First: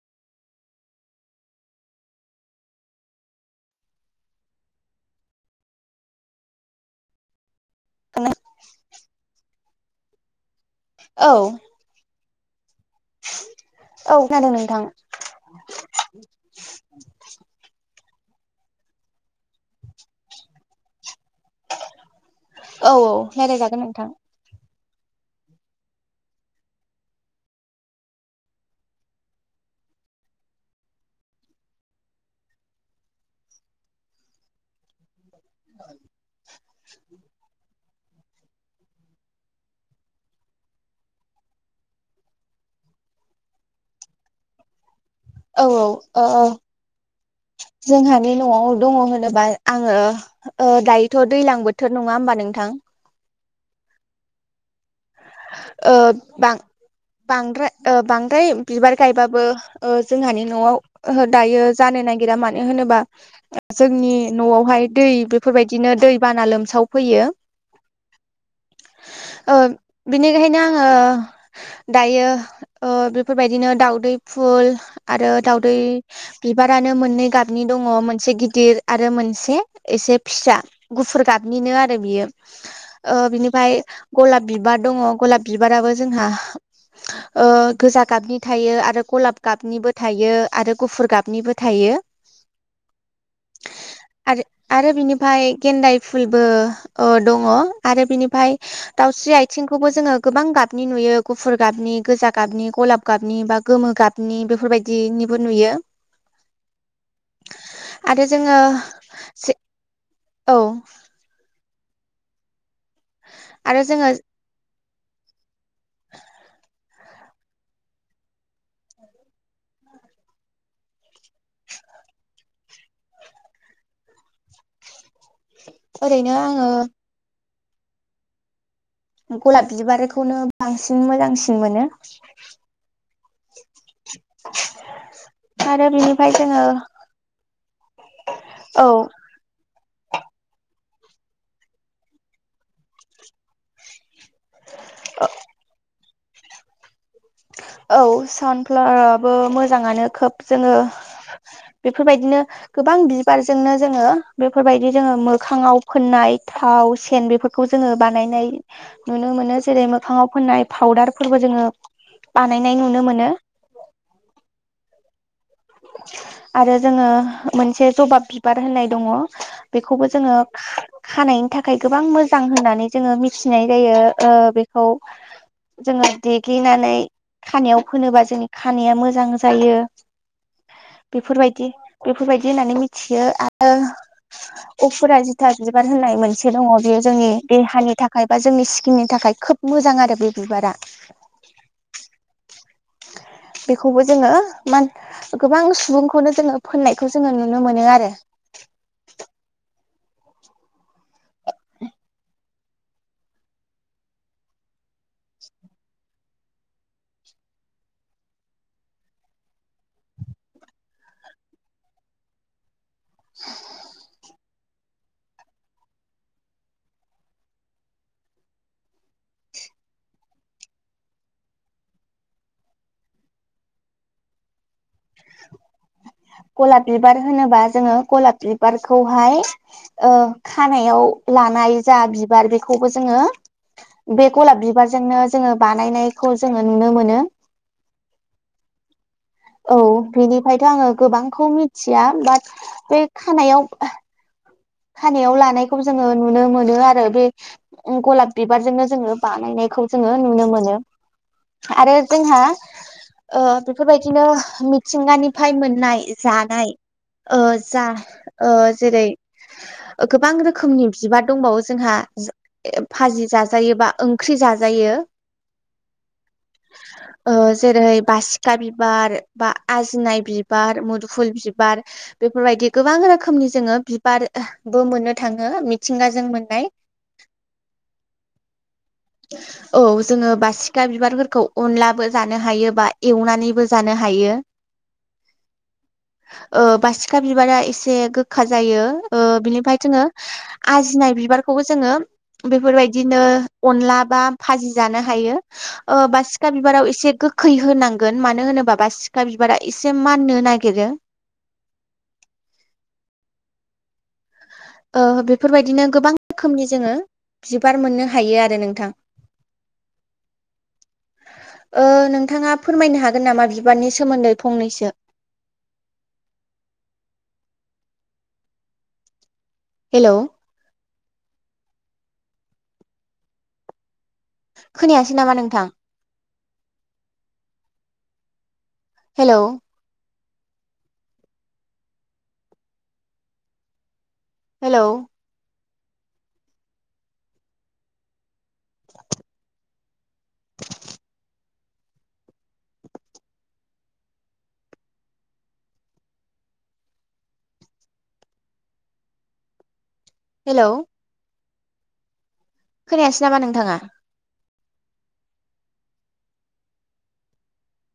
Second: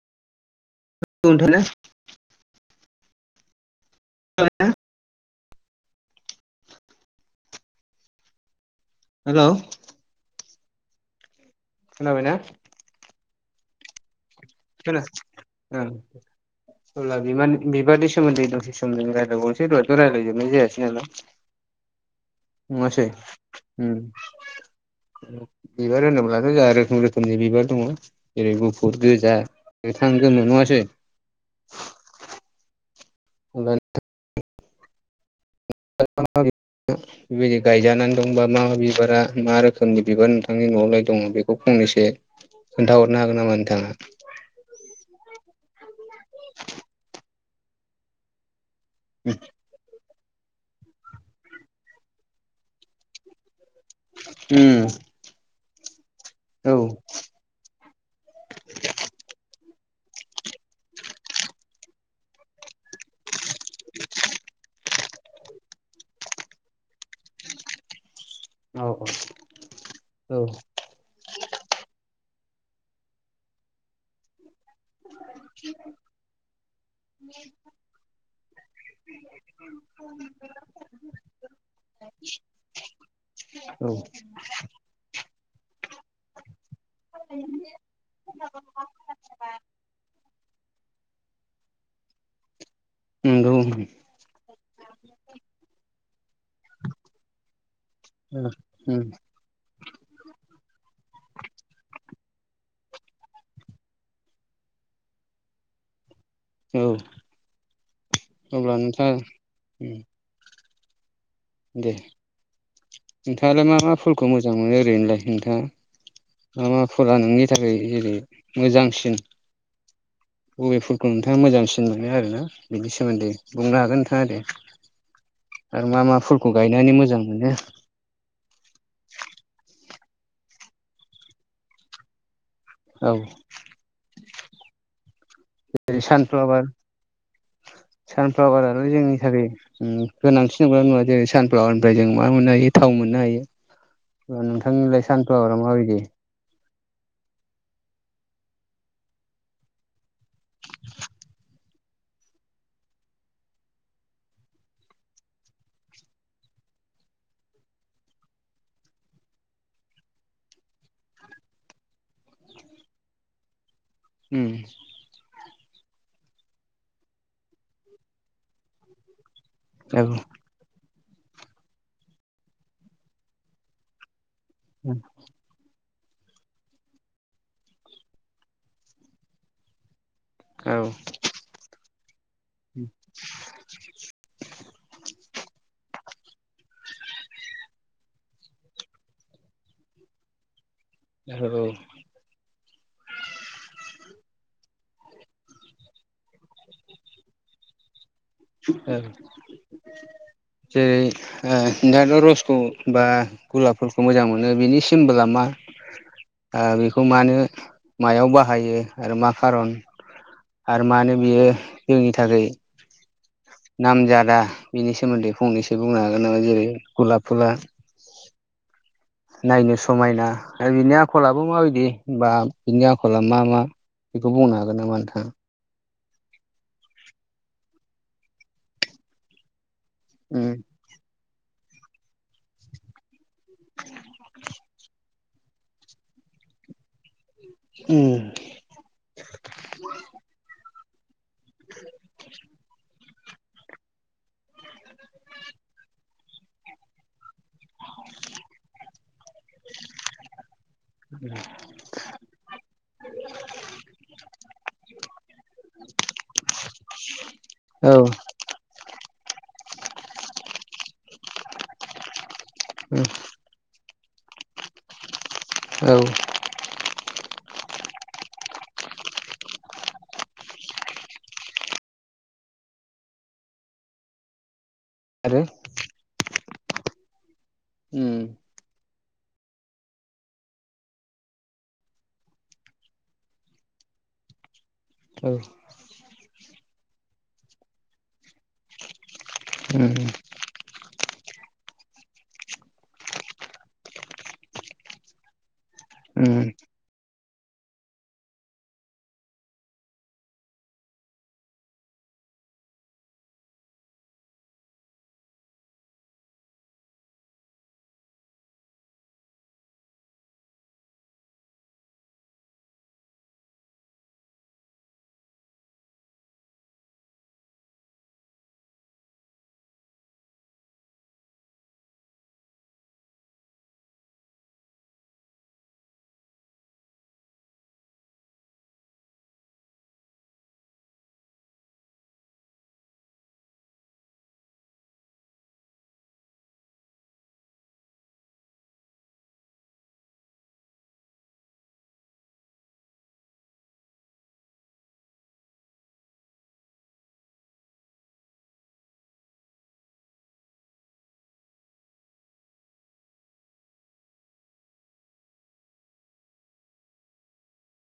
[unintelligible] [unintelligible] [unintelligible] Hello औ खोनाबायना। औ खोनादों नों [unintelligible] ओं अब्ला बिमानि बिबादि सोमोन्दै दसे सम दोङो रायलायबावनोसैय दयथ' रायलाय जोबनाय जायासै नालाय। औ नङासै औ रायलायजागोन उम नोंथां बिबार होनोब्लाथ' जोंहा रोखोम रोखोमनि बिबार दङ। जेरै गुफुर गोजा गोथां गोमो नङासै [unintelligible] गायजानानै दंबा मा मा बिबारा मा रोखोमनि बिबार नोंथांनि न'आवलाय दङ बेखौ फंनैसो खोन्थाहरनो हागोन नामा नोंथाङा? औ औ ओ ओ जोंहानि न'आव दङ होनोबा आङो ओ दायोथ' दैलां बोथोर नङा होमबा नोंथां। उम ओ बां औ बांद्राय ओ बांद्राय बिबार गायबाबो ओ जोंहानि न'आव ओहो दायो जानो नागिरा मानो होनोबा जोंनि न'आवहाय दै बेफोरबायदिनो दै बाना लोमसाव फैयो। औ - औ बेनिखायनो आङो दायो ओ बेफोरबायदिनो दाउदै फुल आरो दाउदै बिबारानो मोननै गाबनि दङ मोनसे गिदिर आरो मोनसे एसे फिसा। गुफुर गाबनिनो आरो बियो ओ बिनिफ्राय औ गलाब बिबार दङ गलाब बिबाराबो जोंहा ओ गोजा गाबनि थायो आरो गलाब गाबनिबो थायो आरो गुफुर गाब निबो थायो। नोंंगौ [unintelligible] आरो - आरो बिनिफ्राय गेन्दाय फुलबो दङ आरो बिनिफ्राय उम दाउ स्रि आथिंखौबो जोङो गोबां गाबनि नुयो गुफुर गाबनि गोजा गाबनि गलाब गाबनि बा गोमो गाब नि बेफोरबायदिनिबो नुयो। औ आरो जोङो अब्ला नोंथां उम औ दे नोंथाङालाय आरो मा-मा जोङो फुलखौ मोज जां मोनो ओरैनोलाय नोंथाङा मा-मा फुला नोंनि थाखाय जेरै मोजांसिन बबे फुलखौ नोंथाङा मोजांसिन मोनो आरोना बिनि सोमोन्दै बुंनो हागोन नोंथाङा दे। आरो मा-मा ओरैनो फुलखौ आङो गायनानै मोजां मोनो गलाब बिबारिखौनो बांसिन मोजांसिन मोनो। औ आरो जेरै बिनिफ्राय जोङो सानफ्लावाराल' औ जोंनि थाखै उम गोनांथि नंगोना नङा जेरै सानफ्लावारनिफ्राय जों मा मोननो हायो थाव मोननो हायो। ओ नोंथांनिलाय सानफ्लावारा माबादि। औ सानफ्लावाराबो मोजाङानो खोब जोङो बेफोरबायदिनो गोबां बिबारजोंनो जोङो बेफोरबायदि जोङो मोखाङाव फोननाय थाव सेन बेफोर खौ जोङो बानायनाय नुनो मोनो जेरै मोखाङाव फोननाय फाउदार फोरबो जोङो बानायनाय नुनो मोनो। उम आरो जोङो मोनसे जबा बिबार होननाय दङ औ बेखौबो जोङो खा-खानायनि थाखाय गोबां मोजां होननानै जोङो मिथिनाय जायो ओ बे खौ जोङो देग्लिनानै खानायाव फोनोबा जोंनि खानाया मोजां जायो। औ बेफोरबायदि-बेफोरबायदि होननानै मिथियो आ [inaudible] उफुरा जिथा बिबार होननाय मोनसे दङ बेयो जोंनि देहानि थाखाय बा जोंनि स्किननि थाखाय खोब मोजां आरो बे बिबारा। औ बेखौबो जोङो मा गोबां सुबुंखौनो जोङो फोननायखौ जोङो नुनो मोनो आरो। ओ जेरै ओ नोंथाङाथ' रसखौ बा गुलाप फुलखौ मोजां मोनो बिनि सिमबोला मा। ओ बेखौ मानो मायाव बाहायो आरो मा खारन आरो मानो बियो जोंनि थाखाय [inaudible] नामजादा बेनि सोमोन्दै फंनैसो बुंनो हागोन नामा जेरै गुलाप फुला नायनो समायना आरो बिनि आखलाबो माबायदि बा बिनि आखला मा-मा बेखौ बुंनो हागोन नामा नोंथाङा? गलाब बिबार होनोबा जोङो गलाब बिबारखौहाय ओ उम खानायाव लानाय जा बिबार बेखौबो जोङो बे गलाब बिबारजोंनो जोङो बानायनायखौ जोङो नुनो मोनो। उम औ बिनिफायथ' आङो गोबांखौ मिथिया बाट बे खानायाव ओ खानायाव लानायखौ जोङो नुनो मोनो आरो बे उ गलाब बिबारजोंनो जोङो बानायनायखौ जोङो नुनो मोनो। उम आरो जोंहा ओ बेफोरबायदिनो मिथिंगानिफाय मोननाय जानाय ओ जा औ ओ जेरै गोबां रोखोमनि बिबार दंबावो जोंहा ए उम फाजि जा जायो बा ओंख्रि जाजायो। औ [inaudible] ओ जेरै बासिखा बिबार बा आजिनाय बिबार मुदफुल बिबार बेफोरबायदि गोबां रोखोमनि जोङो बिबारबो मोननो आरो थाङो मिथिंगाजों मोननाय उम [inaudible] औ जोङो बासिखा बिबारफोरखौ अनलाबो जानो हायो बा एवनानैबो जानो हायो। औ ओ बासिखा बिबारा एसे गोखा जायो ओ बिनिफाय जोङो उम आजिनाय बिबारखौबो जोङो बेफोरबायदिनो अनला बा फाजि जानो हायो। ओ उम बासिखा बिबाराव एसे गो खैहोनांगोन मानो होनोबा बासिखा बिबारा एसे माननो नागिरो। ओ बेफोरबायदिनो गोबां रोखोमनि जोङो बिबार मोननो हायो आरो नोंथां। [inaudible] ओ नोंथाङा फोरमायनो हागोन नामा बिबारनि सोमोन्दै फंनैसो। हेलौ खोनायासै नामा नोंथां? हेलौ हेलौ हेलौ खोनायासै नामा नोंथाङा?